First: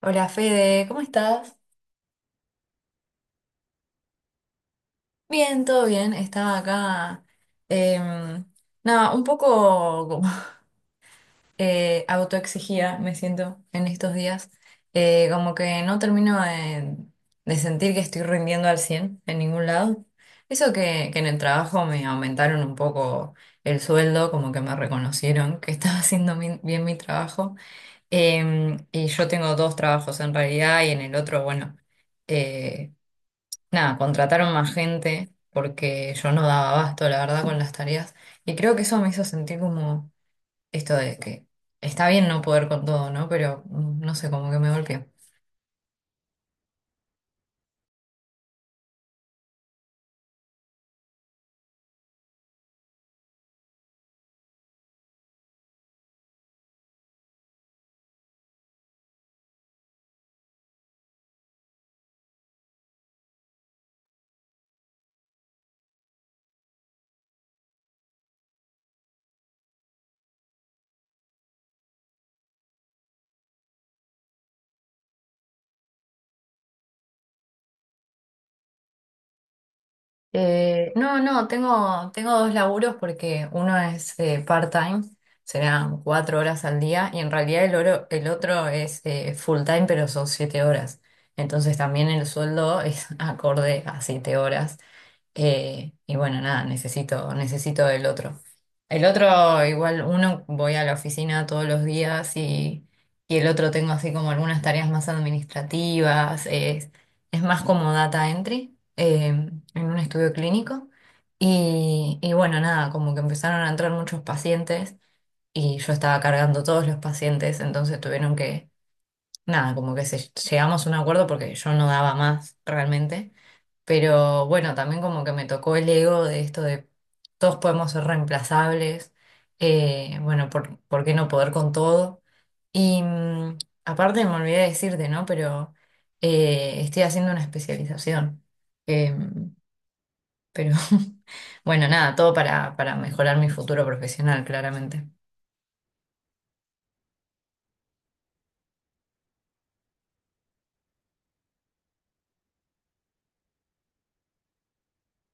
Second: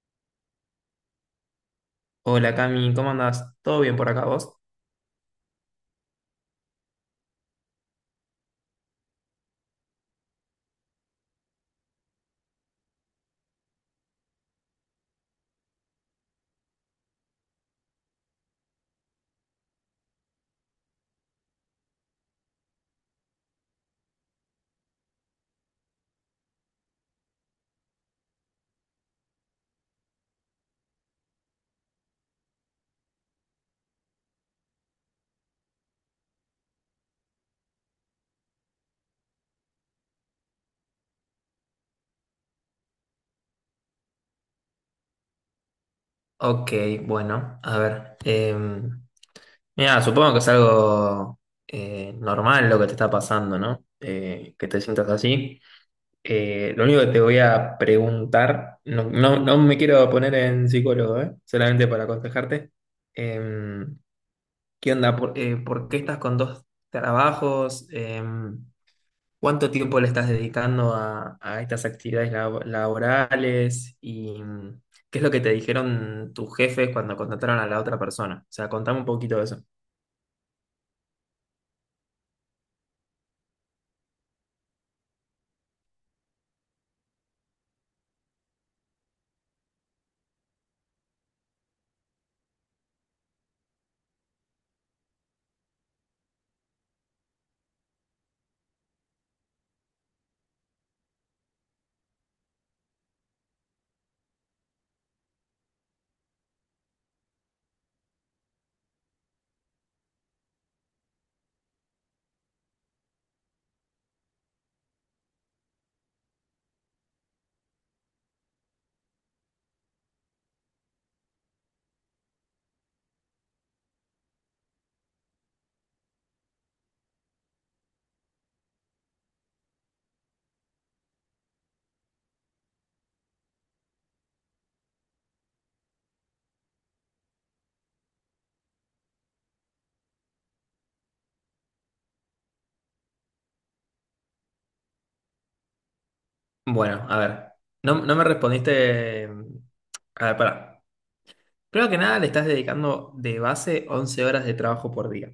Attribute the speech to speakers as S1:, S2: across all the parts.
S1: Hola Fede, ¿cómo estás?
S2: Hola Cami, ¿cómo andás? ¿Todo bien por acá vos?
S1: Bien, todo bien. Estaba acá, em, nada, un poco como, autoexigida me siento en estos días. Como que no termino de sentir que estoy rindiendo al 100 en ningún lado. Eso que en el trabajo me aumentaron un poco el sueldo, como que me reconocieron que estaba haciendo bien mi trabajo. Y yo tengo dos trabajos en realidad y en el otro, bueno. eh, Nada, contrataron más gente porque yo no daba abasto, la verdad, con las tareas. Y creo que eso me hizo sentir como esto de que está bien no poder con todo, ¿no? Pero no sé, como que me golpeó.
S2: Ok, bueno, a ver. Mira, supongo que es algo normal lo que te está pasando, ¿no? Que te sientas así. Lo único que te voy a preguntar, no me quiero poner en psicólogo, ¿eh? Solamente para aconsejarte. Em, ¿Qué onda? Por qué estás con dos trabajos? ¿Cuánto tiempo le estás dedicando a estas actividades laborales? ¿Y qué es lo que te dijeron tus jefes cuando contrataron a la otra persona? O sea, contame un poquito de eso.
S1: No, tengo dos laburos porque uno es part-time, serán 4 horas al día, y en realidad el otro es full-time, pero son 7 horas. Entonces también el sueldo es acorde a 7 horas. Y bueno, nada, necesito el otro. El otro, igual uno voy a la oficina todos los días y el otro tengo así como algunas tareas más administrativas, es más como data entry en un estudio clínico. Y bueno, nada, como que empezaron a entrar muchos pacientes y yo estaba cargando todos los pacientes, entonces tuvieron nada, llegamos a un acuerdo porque yo no daba más realmente. Pero bueno, también como que me tocó el ego de esto de todos podemos ser reemplazables, ¿por qué no poder con todo? Y aparte me olvidé decirte, ¿no? Pero estoy haciendo una especialización. Em, pero bueno, nada, todo para mejorar mi futuro profesional, claramente.
S2: Bueno, a ver, no me respondiste. A ver, pará. Primero que nada, le estás dedicando de base 11 horas de trabajo por día,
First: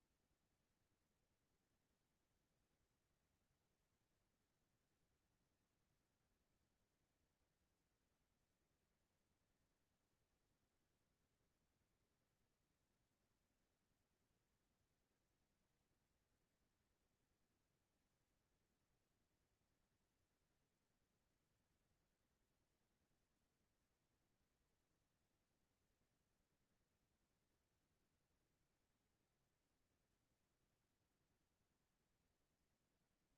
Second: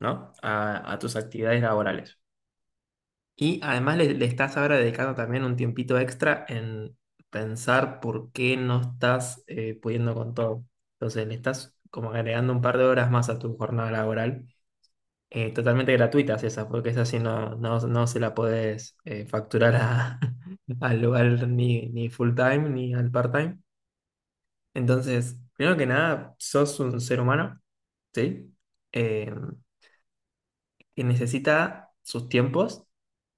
S2: ¿no? A tus actividades laborales. Y además le estás ahora dedicando también un tiempito extra en pensar por qué no estás pudiendo con todo. Entonces le estás como agregando un par de horas más a tu jornada laboral, totalmente gratuitas esas, porque esas sí no se la podés facturar al lugar ni full time ni al part time. Entonces, primero que nada, sos un ser humano, ¿sí? Eh, que necesita sus tiempos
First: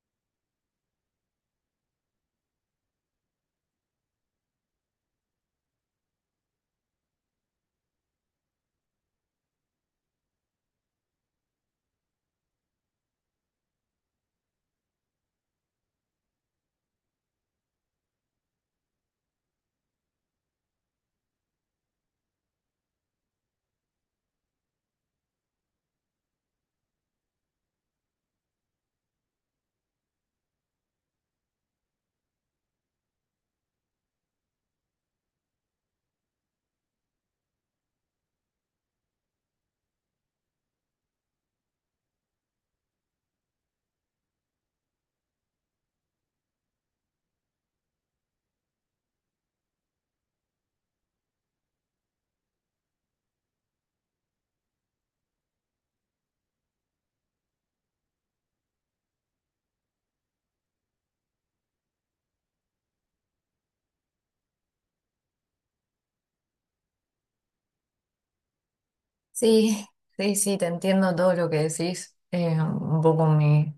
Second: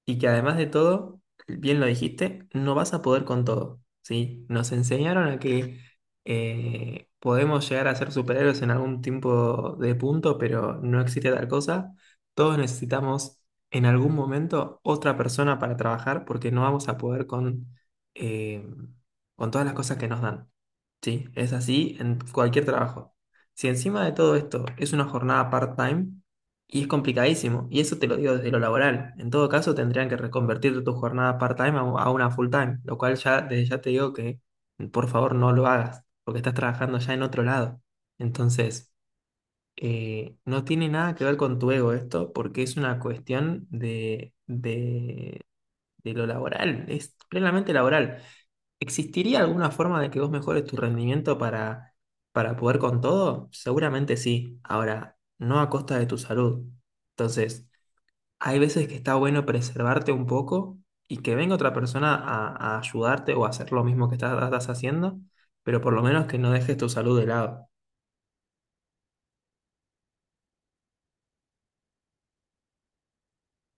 S2: y que además de todo, bien lo dijiste, no vas a poder con todo, ¿sí? Nos enseñaron a que podemos llegar a ser superhéroes en algún tipo de punto, pero no existe tal cosa. Todos necesitamos en algún momento otra persona para trabajar porque no vamos a poder con, eh, con todas las cosas que nos dan. Sí, es así en cualquier trabajo. Si encima de todo esto es una jornada part-time y es complicadísimo, y eso te lo digo desde lo laboral, en todo caso tendrían que reconvertir tu jornada part-time a una full-time, lo cual ya desde ya te digo que por favor no lo hagas, porque estás trabajando ya en otro lado. Entonces, no tiene nada que ver con tu ego esto, porque es una cuestión de lo laboral, es plenamente laboral. ¿Existiría alguna forma de que vos mejores tu rendimiento para poder con todo? Seguramente sí. Ahora, no a costa de tu salud. Entonces, hay veces que está bueno preservarte un poco y que venga otra persona a ayudarte o a hacer lo mismo que estás haciendo, pero por lo menos que no dejes tu salud de lado.
S1: Sí, sí, sí, te entiendo todo lo que decís. Un poco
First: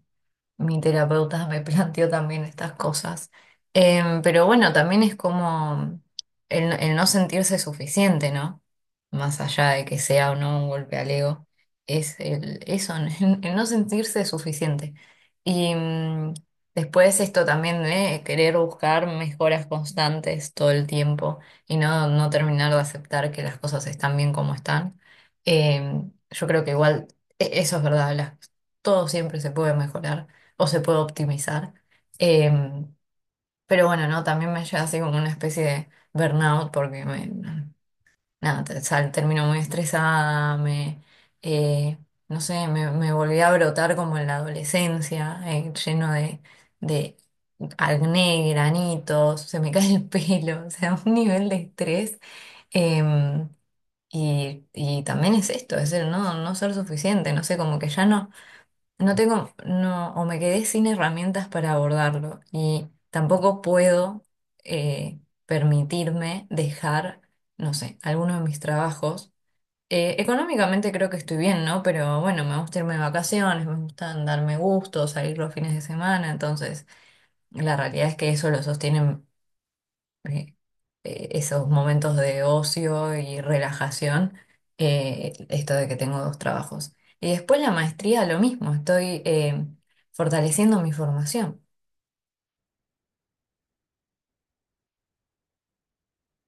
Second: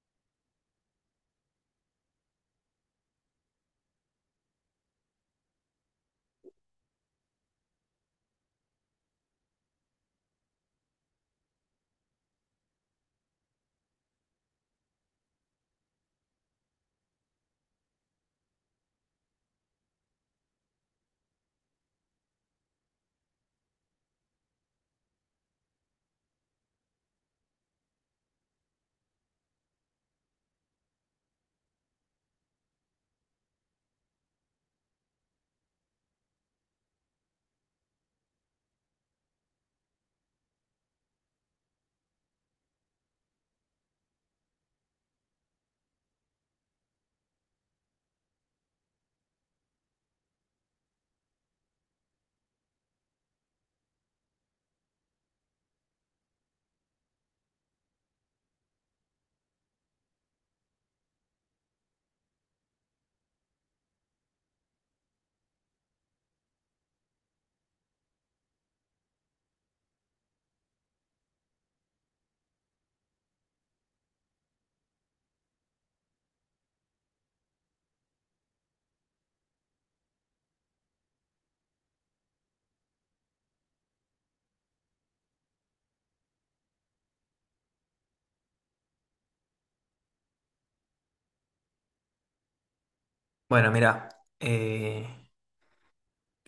S1: mi terapeuta me planteó también estas cosas. Pero bueno, también es como el no sentirse suficiente, ¿no? Más allá de que sea o no un golpe al ego, es eso, el no sentirse suficiente. Y después esto también de querer buscar mejoras constantes todo el tiempo y no terminar de aceptar que las cosas están bien como están. Yo creo que igual, eso es verdad, todo siempre se puede mejorar o se puede optimizar. Em, pero bueno, no, también me lleva así como una especie de burnout porque nada, termino muy estresada, eh, no sé, me volví a brotar como en la adolescencia, lleno de acné, granitos, se me cae el pelo, o sea, un nivel de estrés. em, y, y también es esto, es el no ser suficiente, no sé, como que ya no. O me quedé sin herramientas para abordarlo y tampoco puedo eh, permitirme dejar, no sé, alguno de mis trabajos. Económicamente creo que estoy bien, ¿no? Pero bueno, me gusta irme de vacaciones, me gusta darme gusto, salir los fines de semana, entonces la realidad es que eso lo sostiene eh, esos momentos de ocio y relajación, esto de que tengo dos trabajos. Y después la maestría, lo mismo, estoy fortaleciendo mi formación.
S2: Bueno, mira, eh,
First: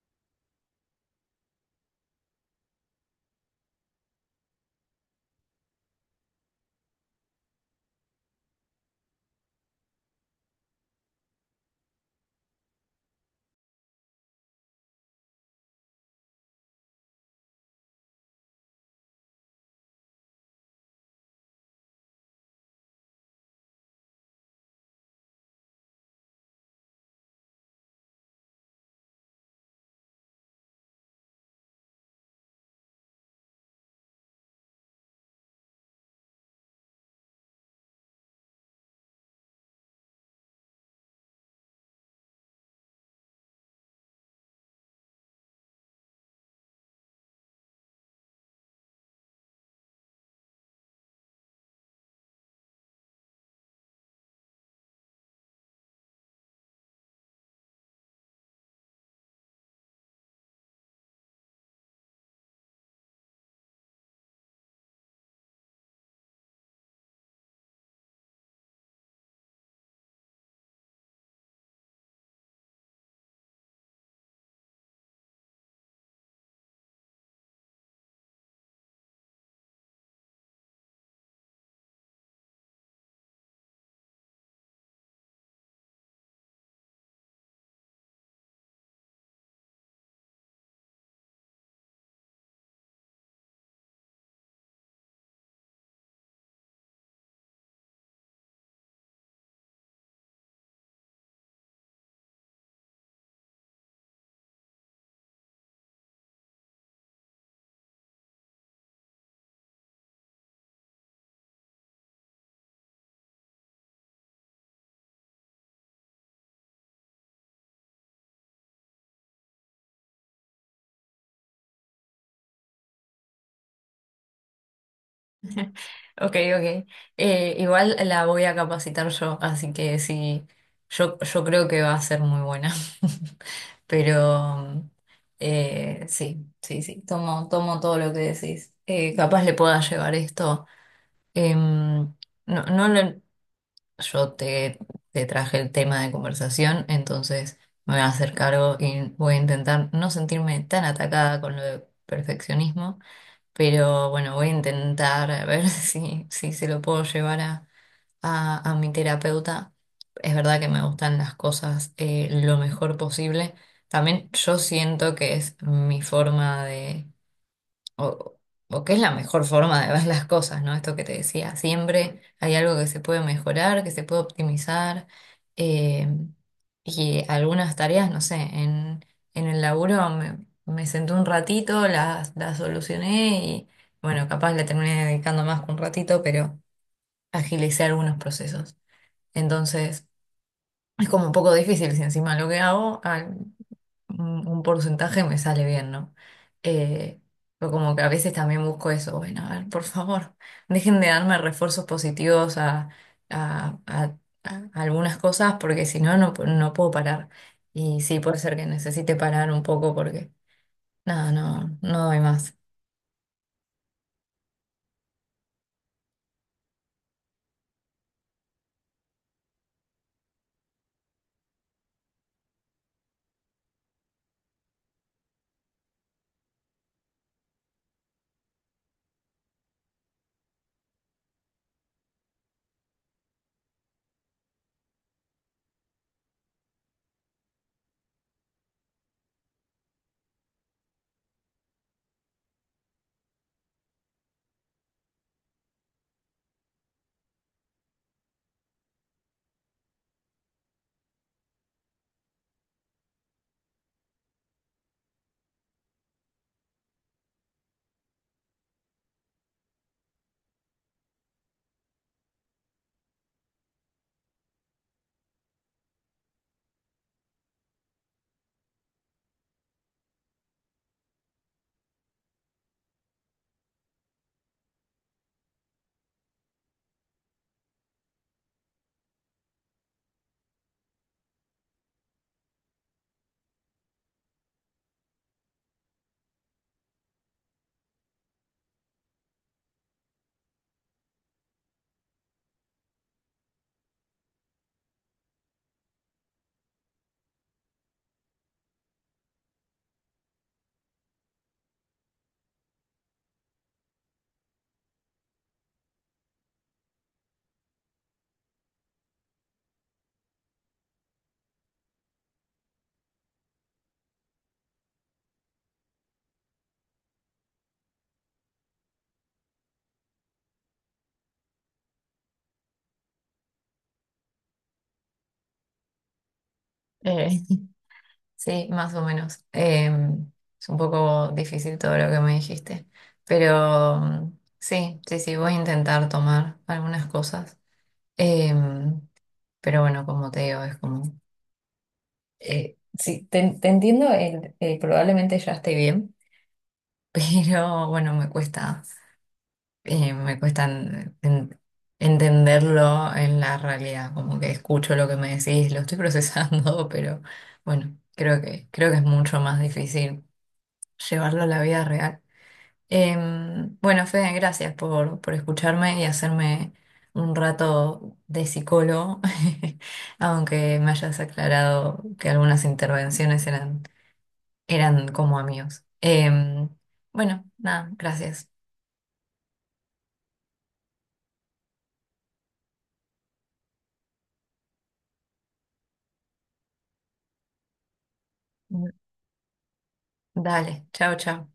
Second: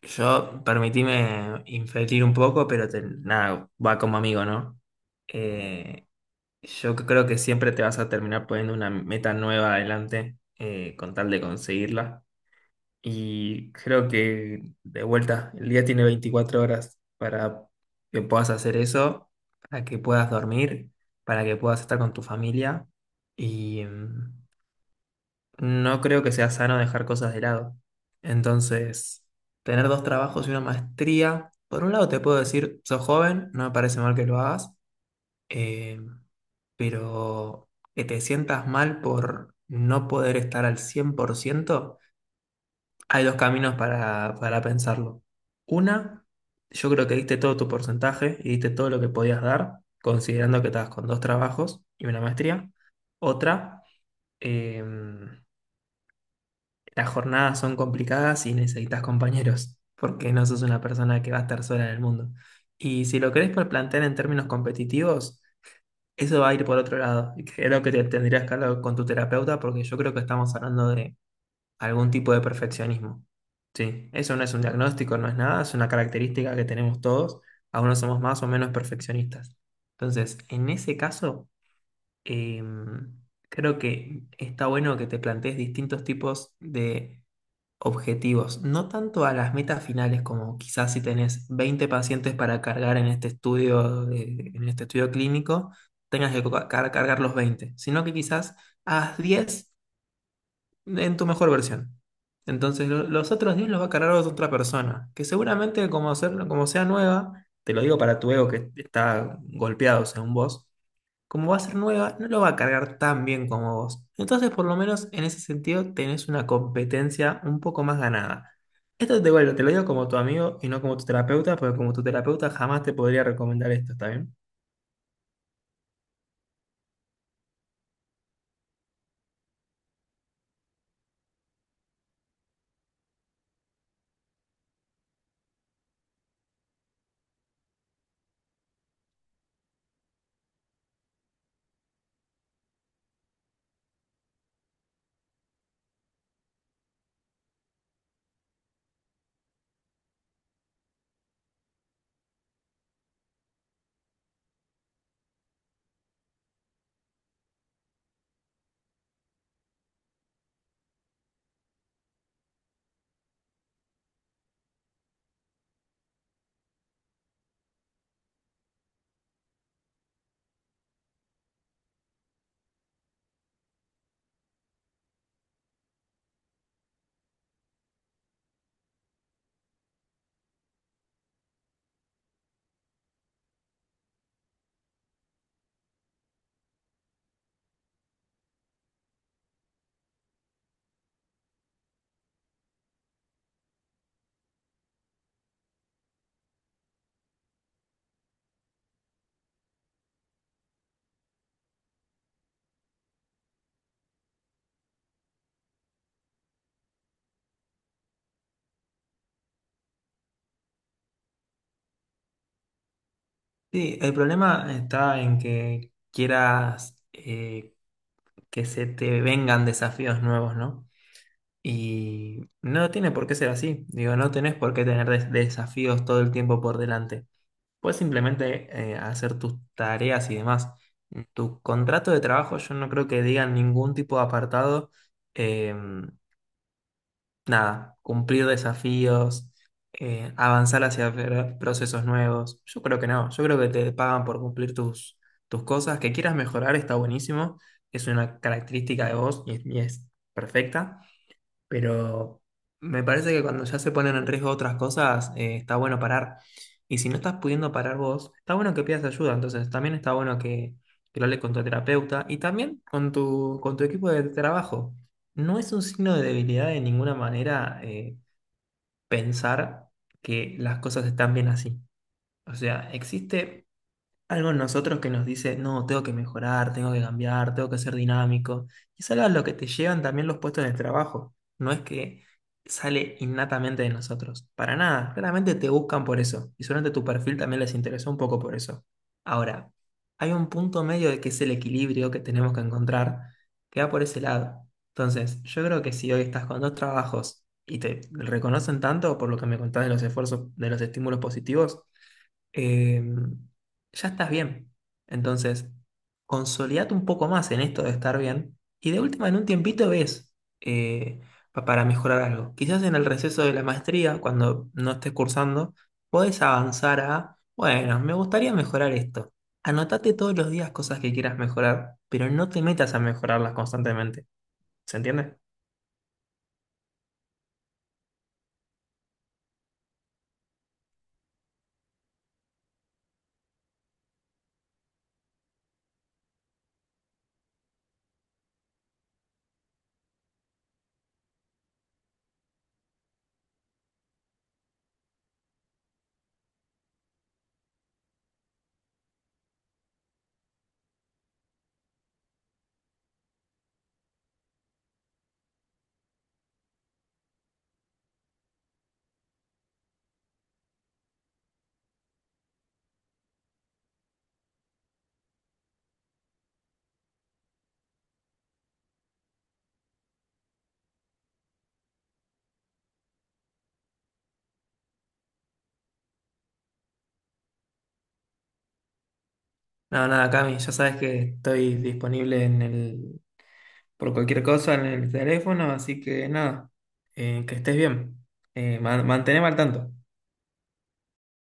S2: yo permitíme inferir un poco, pero nada, va como amigo, ¿no? Eh, Yo creo que siempre te vas a terminar poniendo una meta nueva adelante con tal de conseguirla. Y creo que de vuelta, el día tiene 24 horas para que puedas hacer eso, para que puedas dormir, para que puedas estar con tu familia. Y no creo que sea sano dejar cosas de lado. Entonces, tener dos trabajos y una maestría, por un lado te puedo decir, sos joven, no me parece mal que lo hagas eh, pero que te sientas mal por no poder estar al 100% hay dos caminos para pensarlo. Una, yo creo que diste todo tu porcentaje y diste todo lo que podías dar, considerando que estabas con dos trabajos y una maestría. Otra, eh, las jornadas son complicadas y necesitas compañeros, porque no sos una persona que va a estar sola en el mundo. Y si lo querés plantear en términos competitivos, eso va a ir por otro lado. Y creo que te tendrías que hablar con tu terapeuta porque yo creo que estamos hablando de algún tipo de perfeccionismo. Sí, eso no es un diagnóstico, no es nada, es una característica que tenemos todos. Algunos somos más o menos perfeccionistas. Entonces, en ese caso, em, creo que está bueno que te plantees distintos tipos de objetivos, no tanto a las metas finales como quizás si tenés 20 pacientes para cargar en este estudio, en este estudio clínico, tengas que cargar los 20 sino que quizás haz 10 en tu mejor versión. Entonces los otros 10 los va a cargar otra persona, que seguramente como, como sea nueva, te lo digo para tu ego que está golpeado según vos, como va a ser nueva, no lo va a cargar tan bien como vos. Entonces, por lo menos en ese sentido, tenés una competencia un poco más ganada. Esto te, bueno, te lo digo como tu amigo y no como tu terapeuta, porque como tu terapeuta jamás te podría recomendar esto, ¿está bien?
S1: Ok, ok. Igual la voy a capacitar yo, así que sí, yo creo que va a ser muy buena. Pero sí, sí, sí, tomo todo lo que decís. Capaz le pueda llevar esto. Em, no, no lo, Yo te traje el tema de conversación, entonces me voy a hacer cargo y voy a intentar no sentirme tan atacada con lo de perfeccionismo, pero bueno, voy a intentar a ver si se lo puedo llevar a mi terapeuta. Es verdad que me gustan las cosas lo mejor posible. También yo siento que es mi forma de o, o qué es la mejor forma de ver las cosas, ¿no? Esto que te decía, siempre hay algo que se puede mejorar, que se puede optimizar, eh, y algunas tareas, no sé, en el laburo me senté un ratito, las solucioné y bueno, capaz le terminé dedicando más que un ratito, pero agilicé algunos procesos. Entonces, es como un poco difícil si encima lo que hago, un porcentaje me sale bien, ¿no? Eh, pero como que a veces también busco eso, bueno, a ver, por favor, dejen de darme refuerzos positivos a- a- a algunas cosas porque si no, no puedo parar. Y sí, puede ser que necesite parar un poco porque, nada, no doy más.
S2: Sí, el problema está en que quieras que se te vengan desafíos nuevos, ¿no? Y no tiene por qué ser así. Digo, no tenés por qué tener desafíos todo el tiempo por delante. Puedes simplemente hacer tus tareas y demás. En tu contrato de trabajo yo no creo que diga ningún tipo de apartado, eh, nada, cumplir desafíos, avanzar hacia procesos nuevos. Yo creo que no, yo creo que te pagan por cumplir tus cosas, que quieras mejorar está buenísimo, es una característica de vos y es perfecta, pero me parece que cuando ya se ponen en riesgo otras cosas, está bueno parar. Y si no estás pudiendo parar vos, está bueno que pidas ayuda. Entonces, también está bueno que lo hables con tu terapeuta y también con con tu equipo de trabajo. No es un signo de debilidad de ninguna manera pensar que las cosas están bien así. O sea, existe algo en nosotros que nos dice, no, tengo que mejorar, tengo que cambiar, tengo que ser dinámico. Y es algo a lo que te llevan también los puestos de trabajo. No es que sale innatamente de nosotros. Para nada. Claramente te buscan por eso. Y seguramente tu perfil también les interesó un poco por eso. Ahora, hay un punto medio de que es el equilibrio que tenemos que encontrar que va por ese lado. Entonces, yo creo que si hoy estás con dos trabajos y te reconocen tanto por lo que me contás de los esfuerzos, de los estímulos positivos, eh, ya estás bien. Entonces, consolidate un poco más en esto de estar bien y de última en un tiempito ves eh, para mejorar algo. Quizás en el receso de la maestría, cuando no estés cursando, podés avanzar a, bueno, me gustaría mejorar esto. Anotate todos los días cosas que quieras mejorar, pero no te metas a mejorarlas constantemente. ¿Se entiende?
S1: Eh, sí, más o menos. Es un poco difícil todo lo que me dijiste, pero sí, sí, sí, voy a intentar tomar algunas cosas. Em, Pero bueno, como te digo, es como... sí, te entiendo, probablemente ya esté bien, pero bueno, me cuesta entenderlo en la realidad, como que escucho lo que me decís, lo estoy procesando, pero bueno, creo que es mucho más difícil llevarlo a la vida real. Bueno, Fede, gracias por escucharme y hacerme un rato de psicólogo, aunque me hayas aclarado que algunas intervenciones eran como amigos. Em, bueno, nada, gracias.
S2: No, nada, Cami, ya sabes que estoy disponible en el, por cualquier cosa en el teléfono, así que nada, que estés bien, manteneme al tanto.
S1: Dale, chao, chao.